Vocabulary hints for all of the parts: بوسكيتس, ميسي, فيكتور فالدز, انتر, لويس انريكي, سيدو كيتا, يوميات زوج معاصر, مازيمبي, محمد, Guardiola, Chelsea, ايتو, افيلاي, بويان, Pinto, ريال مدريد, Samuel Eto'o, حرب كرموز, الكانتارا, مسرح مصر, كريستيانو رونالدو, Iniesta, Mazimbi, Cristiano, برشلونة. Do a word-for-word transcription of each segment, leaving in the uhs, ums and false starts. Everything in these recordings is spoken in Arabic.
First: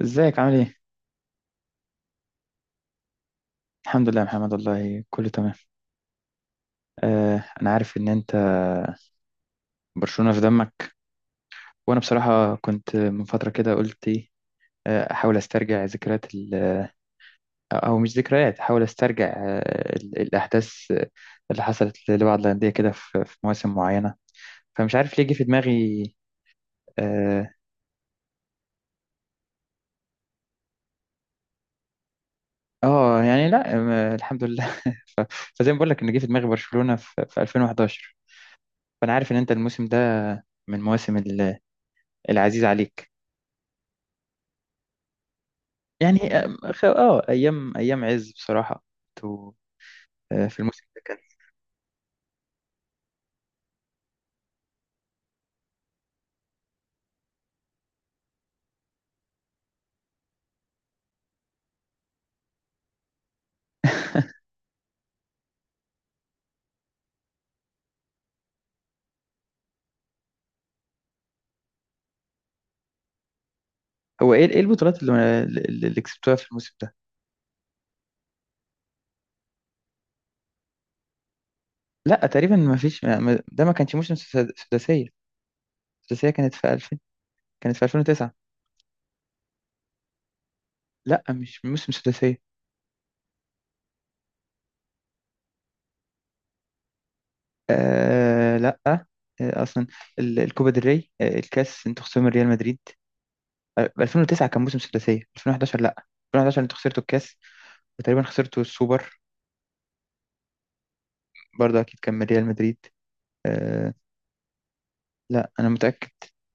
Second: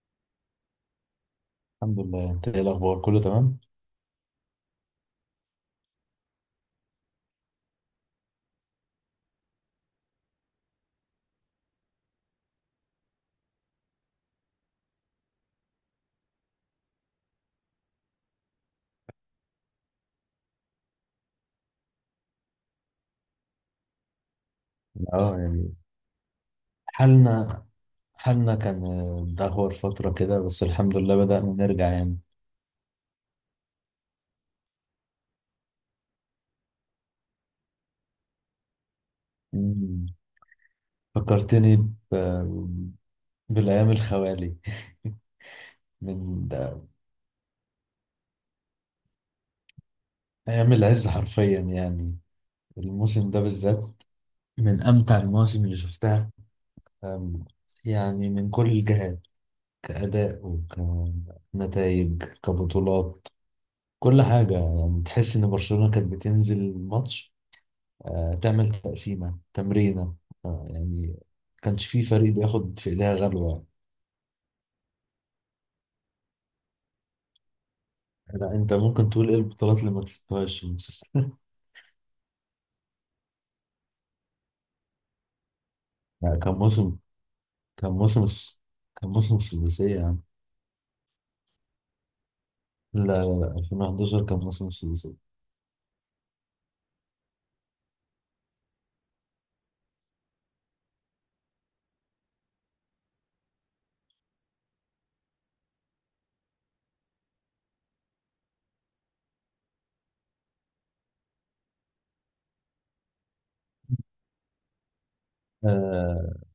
ازيك عامل ايه؟ الحمد لله. انت ايه الاخبار؟ كله تمام. الحمد لله يا محمد، والله كله تمام. آه انا عارف ان انت برشلونة في دمك، وانا بصراحة كنت من فترة كده قلت ايه. آه، احاول استرجع ذكريات ال- آه، او مش ذكريات، احاول استرجع آه، ال- الاحداث آه، اللي حصلت لبعض الاندية كده في في مواسم معينة. فمش عارف ليه جه اه، في يعني دماغي. اه. حالنا حالنا كان آه، دهور فترة كده، بس الحمد لله بدأنا نرجع يعني. آه، يعني لا. آه، الحمد لله. فزي ما بقول لك ان جه في دماغي برشلونة في في ألفين وحداشر. فانا عارف ان انت الموسم ده مم. من مواسم ال- فكرتني ب... العزيز عليك. بالأيام الخوالي. يعني من آه خ- ده، آه، ايام، ايام عز بصراحة. تو- آه، في أيام الموسم ده العز كان، حرفيا يعني. الموسم ده بالذات من أمتع المواسم اللي شفتها، أم، يعني من كل الجهات، كأداء وكنتائج كبطولات، كل حاجة. يعني تحس إن برشلونة كانت بتنزل ماتش آه، تعمل تقسيمة تمرينة يعني. كانش في فريق بياخد في ايديها غلوة. هو ايه، ايه البطولات اللي اللي اللي كسبتوها في الموسم ده؟ لا، انت ممكن تقول ايه البطولات اللي ما كسبتهاش. لا تقريبا ما فيش. ما- ما- ده ما كانش موسم سد- سداسية. السداسية لا، كانت كان في موسم ألفين، كانت في كان موسم ألفين وتسعة. الس- كان موسم السداسية يعني. لا مش موسم سداسية. لا، لا، لا، ألفين وحداشر كان موسم السداسية. آه لا آه اصلا ال- الكوبا del ري، آه الكاس، انتوا خسرتوا من ريال مدريد. آه، ألفين وتسعة كان موسم سداسية، ألفين وحداشر لا. ألفين وحداشر انتوا خسرتوا الكاس، وتقريبا خسرتوا السوبر، برضه اكيد كان من ريال مدريد. آه. لا انا متأكد. آه،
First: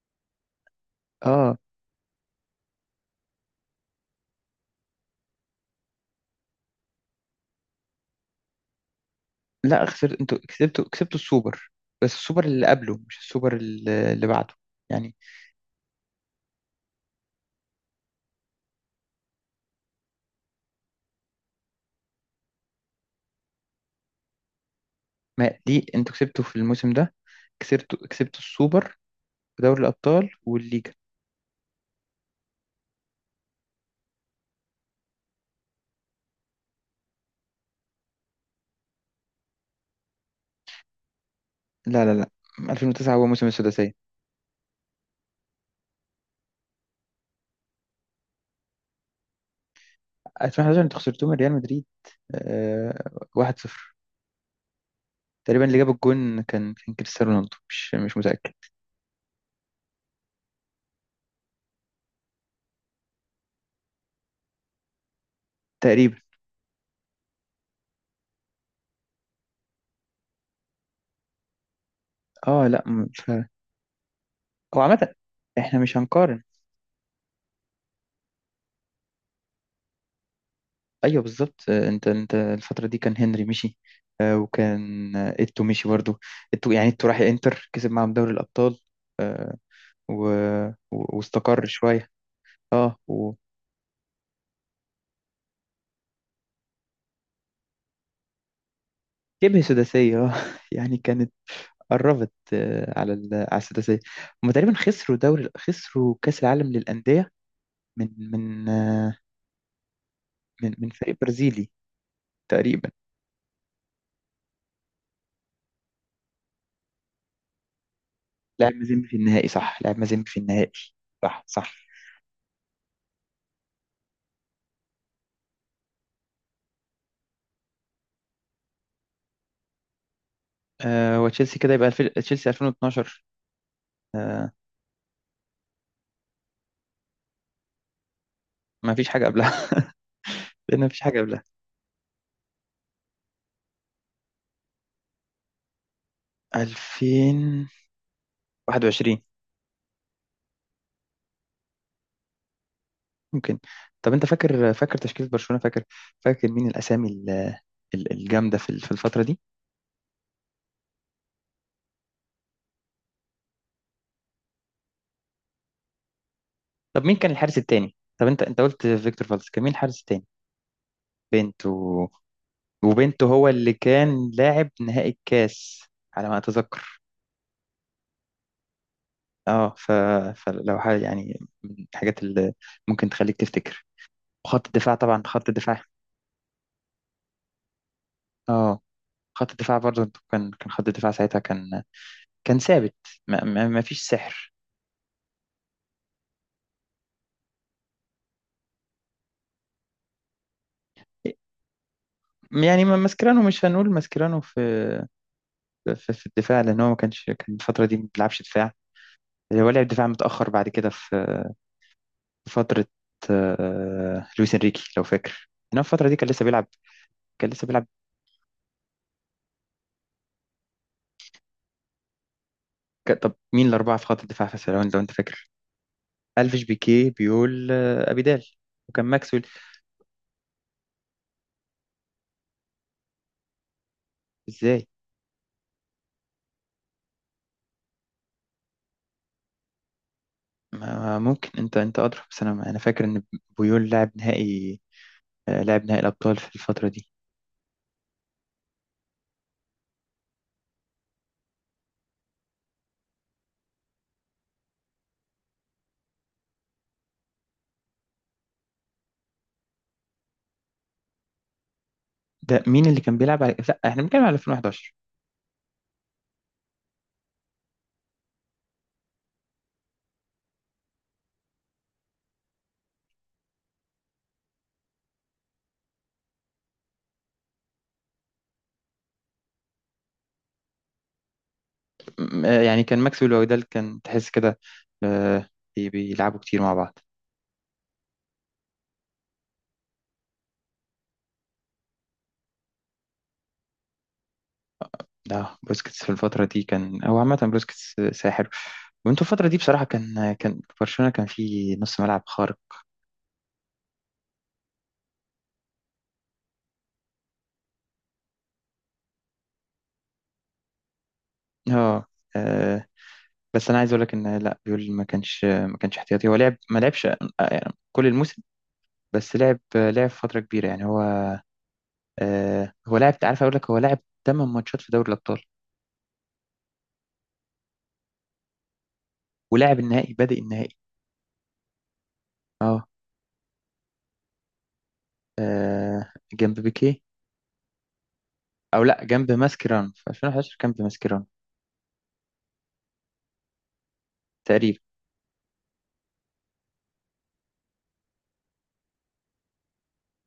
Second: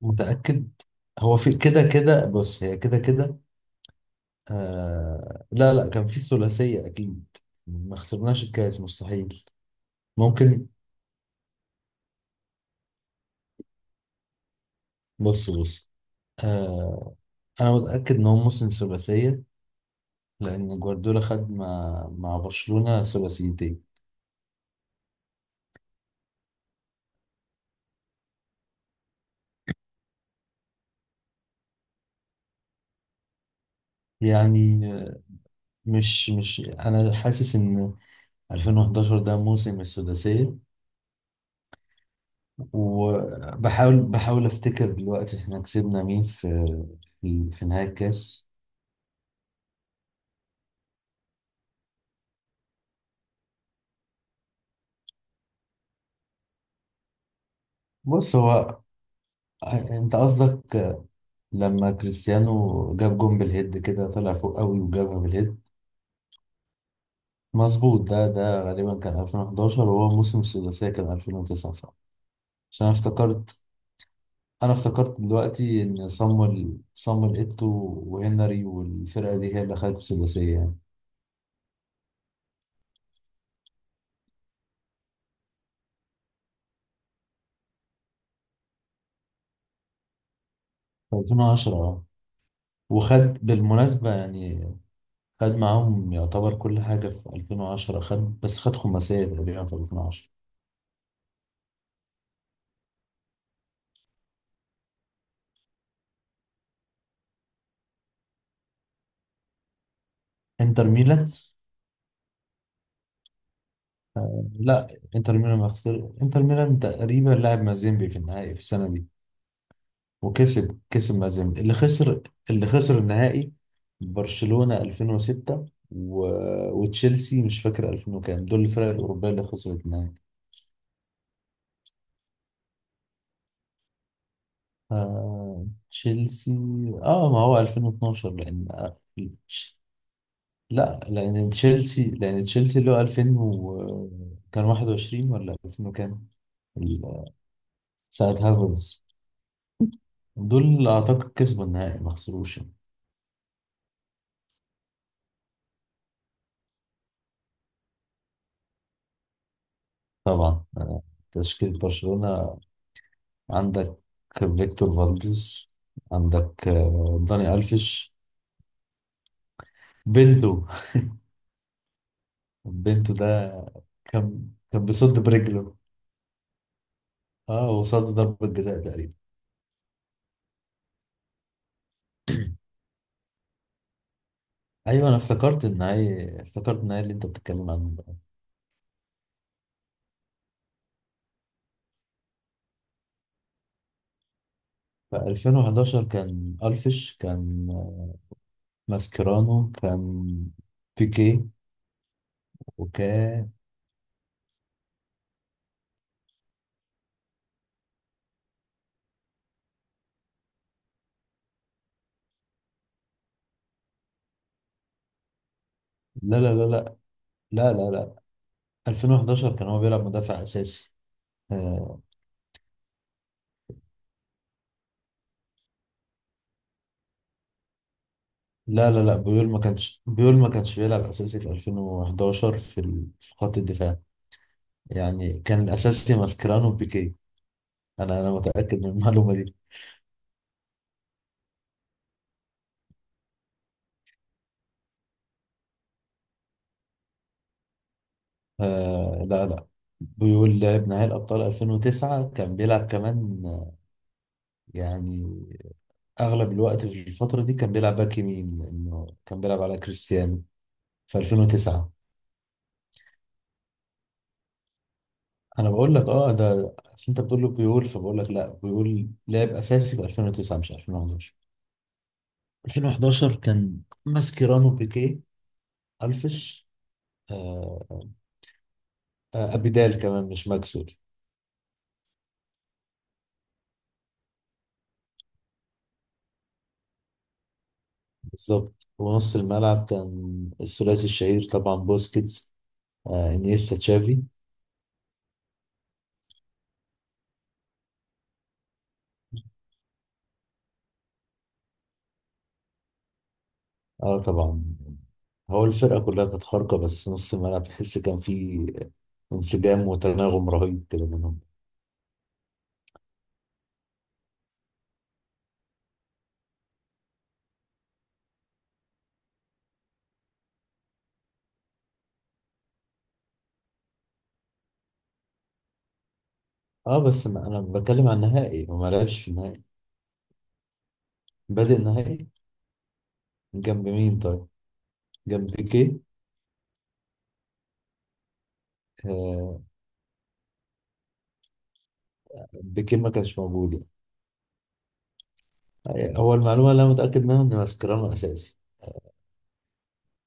متأكد. هو في اه كده كده، بص، هي كده كده. آه، لا، لا، كان في ثلاثية أكيد. ما خسرناش الكاس، مستحيل. لا خسرت، انتوا ممكن. كسبتوا كسبتوا السوبر، بس السوبر اللي قبله مش السوبر اللي اللي بعده، يعني. بص، بص، آه، أنا متأكد إن هو موسم ثلاثية، لأن جوارديولا خد مع مع برشلونة ثلاثيتين. ما دي انتوا كسبتوا في الموسم ده، كسبتوا كسبتوا السوبر ودوري الابطال والليجا. يعني مش مش أنا حاسس إن ألفين وحداشر ده موسم السداسية. لا لا لا، ألفين وتسعة هو موسم وبحاول السداسيه، بحاول أفتكر دلوقتي إحنا كسبنا مين في في في نهاية الكاس. ألفين وحداشر انتوا خسرتوه من ريال مدريد آه واحد صفر. تقريبا اللي جاب الجون كان كان كريستيانو رونالدو، مش مش بص، متاكد. هو أنت قصدك لما كريستيانو جاب جون بالهيد كده، طلع فوق قوي وجابها بالهيد. تقريبا. مظبوط، ده ده غالبا كان ألفين وحداشر، وهو موسم السداسية كان ألفين وتسعة فعلا. اه لا. عشان أنا م- ف... افتكرت انا هو عامه افتكرت احنا دلوقتي مش ان هنقارن. صامويل صامويل ايتو وهنري والفرقه دي هي اللي خدت الثلاثيه يعني ايوه بالظبط. آه، انت انت الفتره دي كان هنري مشي، آه، وكان آه، ايتو مشي برضه. ايتو، يعني ايتو راح انتر، كسب معاهم دوري الابطال، آه، و... و... في واستقر ألفين وعشرة. اه، شويه. اه وجبهه. وخد بالمناسبه يعني، خد معاهم يعتبر كل حاجه في ألفين وعشرة، خد بس خد خماسيه تقريبا في سداسيه. ألفين وعشرة. اه. يعني كانت قربت آه، على ال... على السداسيه. هم تقريبا خسروا دوري، خسروا كاس العالم للانديه من من آه، من انتر من فريق ميلان، برازيلي تقريبا. لا، انتر ميلان ما خسر. انتر ميلان تقريبا لعب مازيمبي في النهائي في لعب السنه دي. مازيمبي في النهائي، صح لعب مازيمبي في النهائي. وكسب كسب صح مازيمبي اللي صح. خسر اللي خسر النهائي. برشلونة ألفين وستة و... وتشيلسي، مش فاكر ألفين وكام، دول الفرق الأوروبية اللي خسرت النهائي. آه، وتشيلسي كده يبقى الف... تشيلسي ألفين واثنا عشر. آه... تشيلسي، اه ما هو ألفين واتناشر، لأن ما آه، فيش حاجة قبلها. لأن ما فيش لا، حاجة قبلها. لأن تشيلسي لأن تشيلسي اللي هو ألفين و... كان واحد وعشرين ولا ألفين وكام، ال- ألفين وواحد وعشرين. ساعة هافرز دول أعتقد كسبوا النهائي، ما خسروش يعني. ممكن. طب أنت فاكر، فاكر تشكيلة برشلونة؟ فاكر، فاكر مين الأسامي ال- ال- الجامدة في ال- في الفترة دي؟ طبعا، آه، تشكيلة برشلونة. عندك فيكتور فالديز، عندك طب مين آه، كان داني الحارس التاني؟ ألفيش، طب أنت أنت قلت فيكتور فالدز، كان مين الحارس التاني؟ بنتو بنت و... بنتو وبنت ده هو اللي كان كان لاعب كان نهائي بيصد برجله. الكاس على ما أتذكر. اه، وصد ضربة جزاء تقريبا. أه ف... فلو حاجة يعني من الحاجات اللي ممكن تخليك تفتكر. وخط الدفاع، ايوه، انا طبعا خط افتكرت الدفاع. النهائي افتكرت النهائي اللي انت بتتكلم عنه ده. أه خط الدفاع برضه كان كان خط الدفاع ساعتها كان، كان ثابت. ما, ما, ما فيش سحر. في ألفين وحداشر كان الفيش، كان ماسكيرانو، كان بيكي، يعني ما- ماسكيرانو، وكان. مش هنقول ماسكيرانو في، في, في الدفاع، لان هو ما كانش، كان الفتره دي ما بيلعبش دفاع. هو لعب دفاع متاخر بعد كده في، في فتره. آه، لويس انريكي لو فاكر، انما في الفتره دي كان لا، لسه لا، لا، بيلعب، لا، كان لسه لا، بيلعب. لا، لا، ألفين وحداشر كان هو بيلعب مدافع اساسي. آه، ك- طب مين الاربعه في خط الدفاع، في لو انت، لو انت فاكر؟ الفيش، بيكي، بيقول آه، ابيدال، لا، وكان لا، لا، ماكسويل. بيول ما كانش بيول ما كانش بيلعب اساسي في ألفين وحداشر في ال- في خط الدفاع. ازاي؟ يعني كان الاساسي ماسكرانو وبيكي. انا انا متاكد من المعلومه دي. ما ممكن انت، انت ادرى، بس انا، انا فاكر ان بيول لعب نهائي، آه، لعب نهائي الابطال في الفتره دي. آه، لا، لا، بيول لعب نهائي الابطال ألفين وتسعة. كان بيلعب كمان آه، يعني اغلب الوقت في الفتره دي كان بيلعب باك يمين، لانه كان بيلعب على كريستيانو في ألفين وتسعة. ده مين اللي كان بيلعب على، لا احنا بنتكلم على ألفين وحداشر. انا بقول لك اه، ده أصل انت بتقول له بيول، فبقول لك لا، بيول لعب اساسي في ألفين وتسعة مش ألفين وحداشر. ألفين وحداشر كان ماسكيرانو، بيكيه، ألفش، آه آه، أبيدال كمان، مش ماكسول. م- آه، يعني كان ماكسويل وأودال، كان تحس كده آه، بي- بيلعبوا كتير مع بعض. بالظبط، ونص الملعب كان الثلاثي الشهير طبعا، بوسكيتس، آه إنيستا، تشافي. ده بوسكيتس في الفترة دي كان هو، عامة بوسكيتس ساحر، وانتوا الفترة دي بصراحة كان، كان برشلونة كان فيه نص ملعب خارق. اه، طبعا. هو الفرقة كلها كانت خارقة، بس نص الملعب تحس كان فيه انسجام وتناغم رهيب كده منهم. اه. آه، بس انا عايز اقول لك ان لا بيول، ما كانش ما كانش احتياطي، هو لعب، ما لعبش آه، يعني كل الموسم، بس لعب، لعب فترة كبيرة، يعني هو آه، هو لاعب، عارف اقول لك، هو لاعب تمنية ماتشات في دوري الابطال، اه، بس ما أنا بتكلم عن النهائي، هو ما لعبش في النهائي. ولاعب النهائي، بادئ النهائي. بادئ النهائي. اه. جنب مين طيب؟ جنب بيكيه. آه جنب بيكي. او لا، جنب آه، ماسكيران. في ألفين وأحد عشر جنب ماسكيران. بيكيه ما كانش موجود يعني. تقريبا. هو المعلومة اللي أنا متأكد منها إن mascherano أساسي.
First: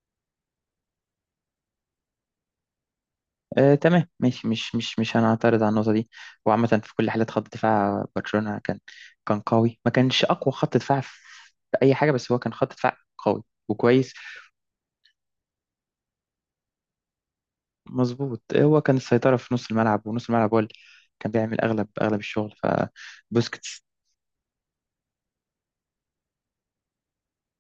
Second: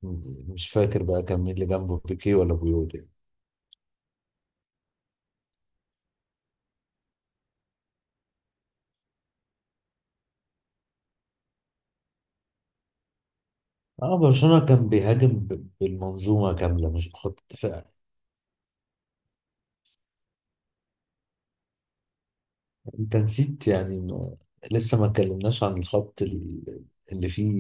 م- مش فاكر بقى كان مين اللي جنبه، بيكي ولا بيول يعني. آه تمام ماشي، مش مش مش هنعترض على النقطه دي. وعامه في كل حالات، خط دفاع برشلونه كان، كان قوي. ما كانش اقوى خط دفاع في اي حاجه، بس هو كان خط دفاع قوي وكويس. اه، برشلونة كان بيهاجم ب- بالمنظومة كاملة، مش بخط دفاع. مظبوط. هو كان السيطره في نص الملعب، ونص الملعب هو اللي كان بيعمل اغلب، اغلب الشغل، انت نسيت فبوسكيتس. يعني، ما- لسه ما اتكلمناش عن الخط ال- اللي فيه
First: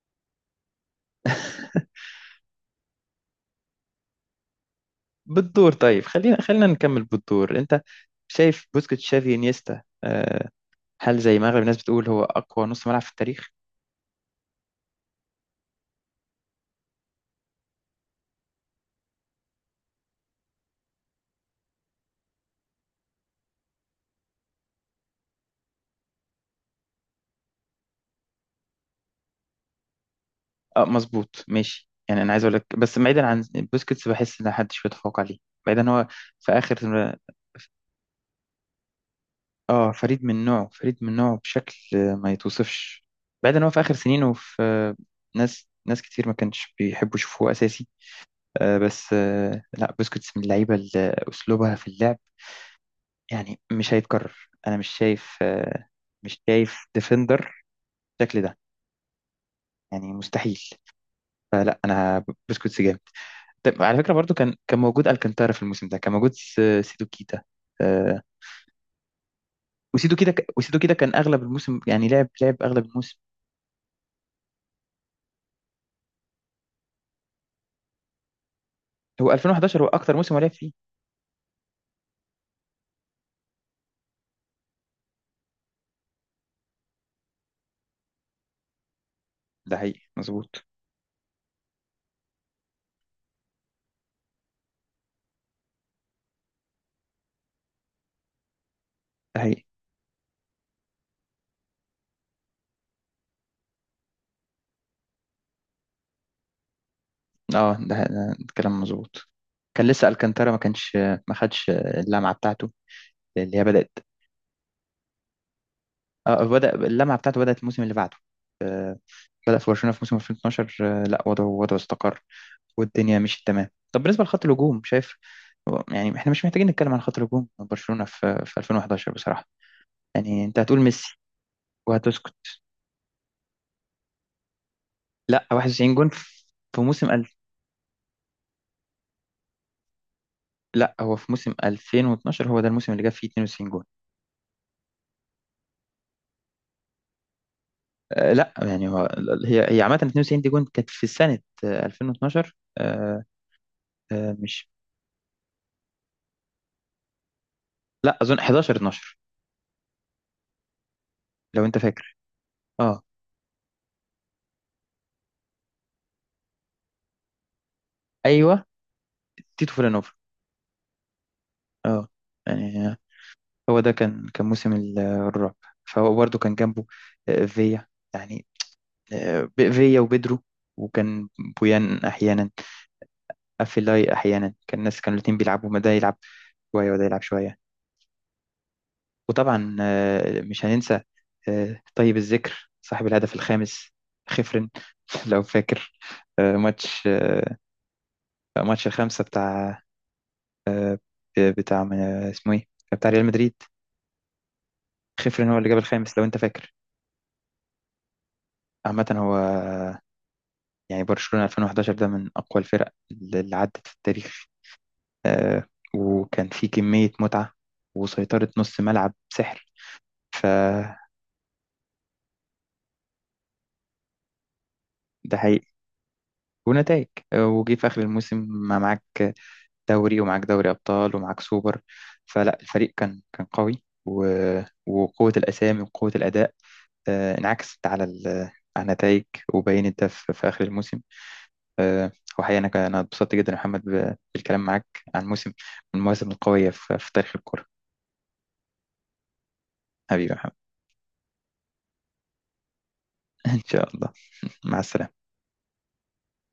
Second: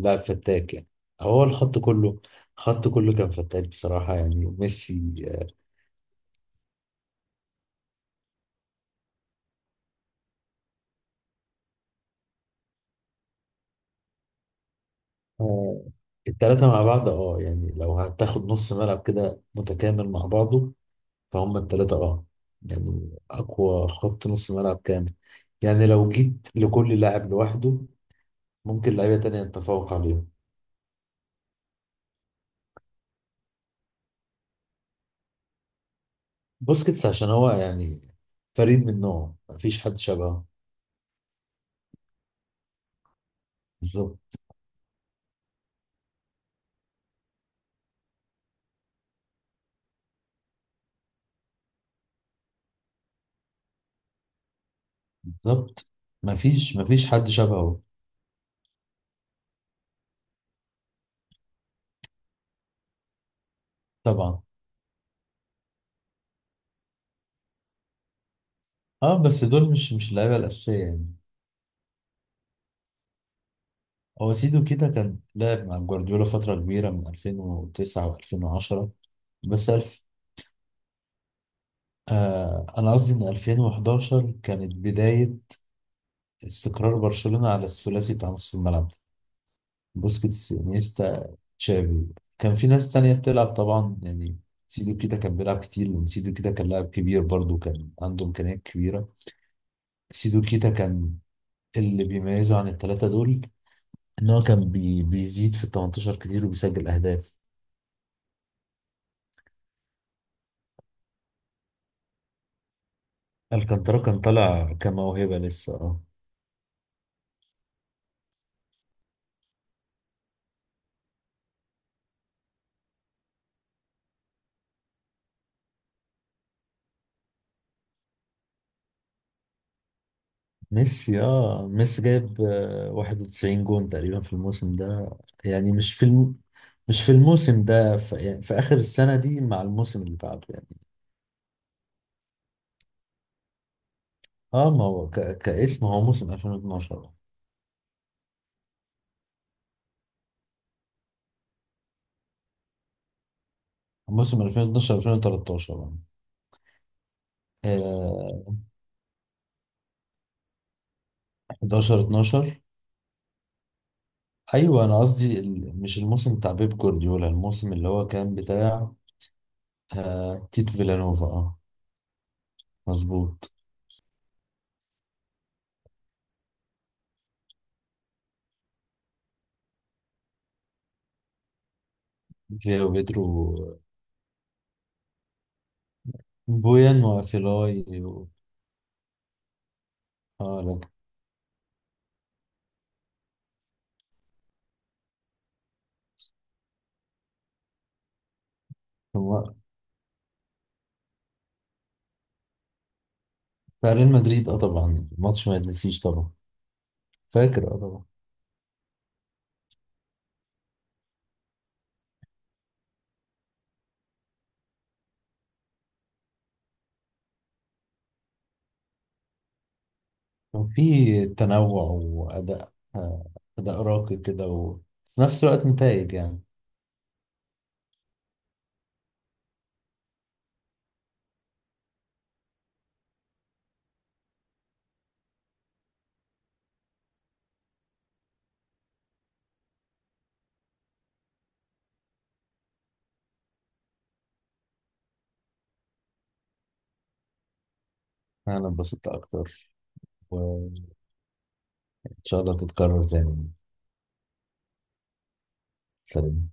لاعب فتاك يعني. هو الخط كله الخط كله كان فتاك بصراحة، يعني ميسي. آه، بالدور. طيب خلينا خلينا نكمل بالدور. انت شايف بوسكيتس، شافي، انيستا، آه، هل زي ما اغلب الناس بتقول هو اقوى نص ملعب في التاريخ؟ آه، التلاتة مع بعض، اه يعني لو هتاخد نص ملعب كده متكامل مع بعضه، فهم التلاتة اه. يعني أقوى خط نص ملعب كامل. يعني لو جيت لكل لاعب لوحده ممكن لعيبة تانية نتفوق عليهم. اه مظبوط ماشي. يعني انا عايز اقول لك، بس بعيدا عن بوسكيتس، بحس ان محدش بيتفوق عليه. بعيدا إن هو في اخر. بوسكيتس عشان هو يعني فريد من نوعه، مفيش اه حد فريد من شبهه. نوعه، فريد من نوعه بشكل ما يتوصفش. بعيدا إن هو في اخر سنينه، بالظبط. في ناس ناس كتير ما كانش بيحبوا يشوفوه اساسي. آه بس آه لا بوسكيتس من اللعيبه اللي اسلوبها في اللعب يعني مش هيتكرر. انا مش شايف، آه، بالظبط، مش مفيش شايف مفيش حد ديفندر شبهه. بالشكل ده، يعني مستحيل. فلا انا بوسكيتس جامد. طب على فكرة برضو، طبعا، كان كان موجود الكانتارا في الموسم ده، كان موجود س- سيدو كيتا. آه، اه بس دول مش مش وسيدو كيتا، اللعيبة ك- وسيدو الأساسية كيتا كان يعني. اغلب الموسم، يعني لعب، لعب اغلب الموسم. هو سيدو كده كان لعب مع جوارديولا فترة كبيرة من ألفين وتسعة و2010. هو بس ألفين وحداشر هو ألف، اكتر موسم هو لعب فيه. آه أنا قصدي إن ألفين وحداشر كانت بداية استقرار برشلونة على الثلاثي بتاع نص الملعب. ده حقيقي بوسكيتس، مظبوط. انيستا، تشافي. كان في ناس تانية بتلعب طبعا يعني. سيدو كيتا كان بيلعب كتير، لأن سيدو كيتا كان لاعب كبير، برضه كان عنده إمكانيات كبيرة. ده حقيقي. سيدو كيتا كان اللي بيميزه عن التلاتة دول إن هو كان بي بيزيد في ال تمنتاشر كتير، وبيسجل أهداف. اه ده, ده كلام مظبوط. كان لسه الكانتارا ما كانش، ما خدش اللمعة بتاعته اللي هي بدأت. الكانترا كان طالع كموهبة لسه اه. اه، بدأ اللمعة بتاعته، بدأت الموسم اللي بعده. آه، بدأ في برشلونة في موسم ألفين واتناشر. آه، لا وضعه، وضعه استقر، والدنيا مشيت تمام. طب بالنسبة لخط الهجوم، شايف هو، يعني احنا مش محتاجين نتكلم عن خط الهجوم برشلونة في في ألفين وحداشر بصراحة. يعني انت هتقول ميسي ميسي اه ميسي وهتسكت. جايب آه، واحد وتسعين جون تقريبا في الموسم ده. لا، يعني واحد وتسعين مش في جون الم... في، في مش موسم في ألف. الموسم ده، في... يعني في آخر السنة دي مع الموسم اللي بعده يعني. لا هو في موسم ألفين واتناشر هو ده الموسم اللي جاب فيه اتنين وتسعين جون. اه ما هو ك... كاسم هو موسم ألفين واتناشر. أه لا يعني هو، هي، هي عامة اتنين وتسعين دي جون كانت في سنة آه، ألفين واتناشر. أه. أه موسم مش، ألفين واتناشر ألفين وتلتاشر. لا اظن آه حداشر اتناشر، لو انت حداشر فاكر. اتناشر. اه ايوه، انا قصدي ال... مش الموسم بتاع بيب جوارديولا، الموسم اللي هو كان ايوه، بتاع تيتو فيلانوفا. آه تيتو فيلانوفا، اه، اه يعني مظبوط. هو ده كان، كان موسم ال- الرعب. فهو برضه كان جنبه آه، فيا، يعني آه، ب- فيا وبدرو، وكان بويان احيانا، فيا وبيدرو، افيلاي احيانا. كان الناس كانوا الاتنين بيلعبوا، ما ده يلعب شويه وده بويان يلعب شويه. وافيلاي و... وطبعا آه، مش اه هننسى آه، طيب الذكر صاحب الهدف الخامس، خفرن. لو فاكر آه، ماتش آه، ماتش الخامسه لكن بتاع آه، بتاع من- اسمه ايه، بتاع ريال مدريد. بتاع ريال مدريد. اه، طبعا خفرن الماتش ما هو اللي جاب يتنسيش الخامس لو طبعا. انت فاكر. فاكر، اه طبعا. عامه هو يعني برشلونه ألفين وحداشر ده من اقوى الفرق اللي عدت في التاريخ. آه، وكان في كمية متعة وسيطرة نص ملعب سحر. كان فده في تنوع واداء آه، اداء راقي كده، وفي نفس حقيقي. الوقت نتائج يعني. ونتائج. آه، وجي في آخر الموسم ما معاك دوري ومعاك دوري أبطال ومعاك سوبر. فلا الفريق كان، كان قوي، و- وقوة الأسامي وقوة الأداء آه، انعكست على ال- على النتائج. وبينت ده في، في آخر الموسم. آه، وحقيقة أنا، ك- أنا اتبسطت جدا يا محمد، ب- بالكلام معاك عن موسم، من المواسم القوية في في تاريخ الكرة. انا انبسطت اكتر، حبيبي يا محمد. وان شاء الله تتكرر تاني. إن شاء الله. مع السلامة. سلام.